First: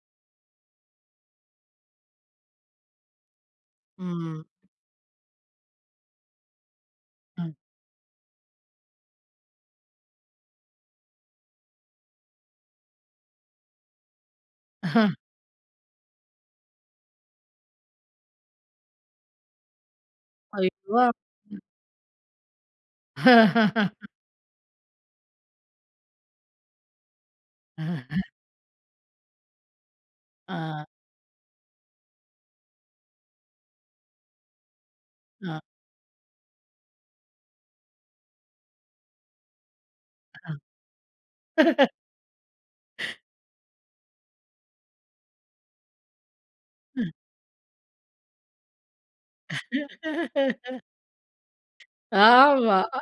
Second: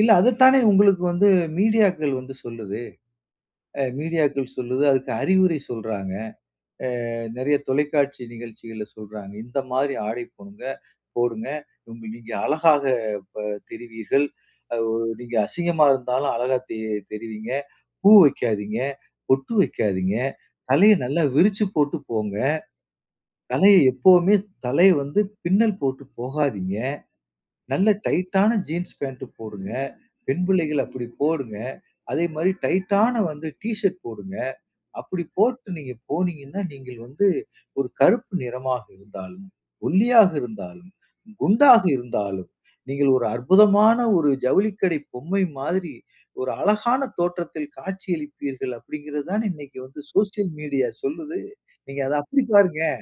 இல்ல. அத தானே உங்களுக்கு வந்து மீடியாக்கள் வந்து சொல்லுது. அ ம். மீடியாக்கள் சொல்லுது, அதுக்கு அறிவுரை சொல்றாங்க. அ அ. நிறைய தொலைக்காட்சி நிகழ்ச்சிகள்ல சொல்றாங்க. இந்தமாரி ஆடை போடுங்க! போடுங்க! நீங்க அழகாக ப தெரிவீர்கள். அ நீங்க அசிங்கமா இருந்தாலும் அழகா தெ தெரிவீங்க. பூ வைக்காதீங்க. பொட்டு வைக்காதீங்க. ஐயோ! தலைய நல்லா [unintelligible] விரிச்சு போட்டு போங்க. தலைய எப்பவுமே தலைய வந்து பின்னல் போட்டு போகாதீங்க. நல்ல [unintelligible] டைட்டான ஜீன்ஸ் பேண்ட் போடுங்க, பெண் பிள்ளைகள் ஆ. அப்பிடி போடுங்க. அதேமாரி டைட்டான வந்து டி ஷர்ட் போடுங்க. அப்பிடி ஆ. போட்டு நீங்க போனீங்கன்னா, நீங்கள் வந்து ஒரு கருப்பு நிறமாக இருந்தாலும், ஒல்லியாக அ. இருந்தாலும், குண்டாக இருந்தாலும், நீங்கள் ஒரு அற்புதமான ஒரு ஜவுளிக்கடை பொம்மை மாதிரி, ஒரு அழகான அ. தோற்றத்தில் காட்சி அளிப்பீர்கள்! அப்பிடிங்கிறதுதானே இன்னக்கி வந்து சோசியல் மீடியா சொல்லுது. நீங்க அத அப்பிடி ஆமா, பாருங்க, அ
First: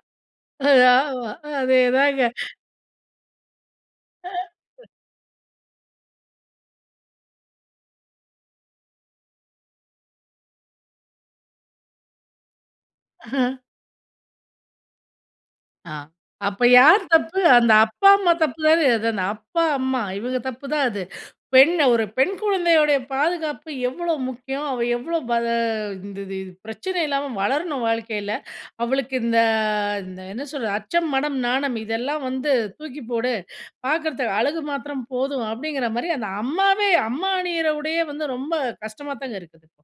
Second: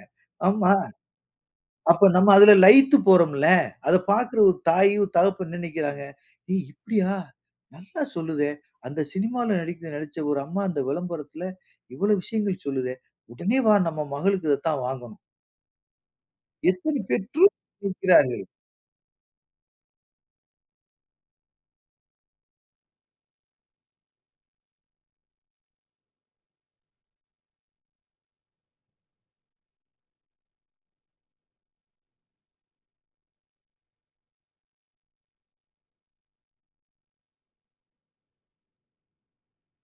ஆமா. [unintelligible] ஆமா. அதே அப்போ தாங்க. நம்ம அதில லயித்து போறோம்ல. அத பார்க்கிற ஒரு [unintelligible] தாயும், தகப்பன் என்ன நினைக்கிறாங்க, "ஏய்! இப்பிடியா! நல்லா சொல்லுதே! அந்த சினிமால நடிக்க நடிச்ச ஒரு அம்மா அந்த விளம்பரத்தில இவள விஷயங்கள் சொல்லுதே! அஹ. உடனே வா! நம்ம மகளுக்கு இத தான் வாங்கணும்." ஆ, அப்ப எத்தனை யார் தப்பு? பெற்றோர் அந்த [unintelligible] அப்பா, அம்மா இருக்கிறார்கள். தப்புதானே! எதனா அப்பா, அம்மா இவுங்க தப்பு தான் அது. பெண் ஒரு பெண் குழந்தையுடைய பாதுகாப்பு எவ்ளோ முக்கியம்? அவ எவ்ளோ [unintelligible] இந்த இது பிரச்சனை இல்லாம வளரணும், வாழ்க்கையில. அவளுக்கு இந்த, இந்த என்ன சொல்றது? அச்சம், மடம், நாணம் இதெல்லாம் வந்து தூக்கி போடு! பார்க்கிறத்து அழகு மாத்திரம் போதும் அப்பிடிங்கிறமாரி அந்த அம்மாவே அம்மா அணியிற உடையே வந்து ரொம்ப கஷ்டமாதாங்க இருக்குது.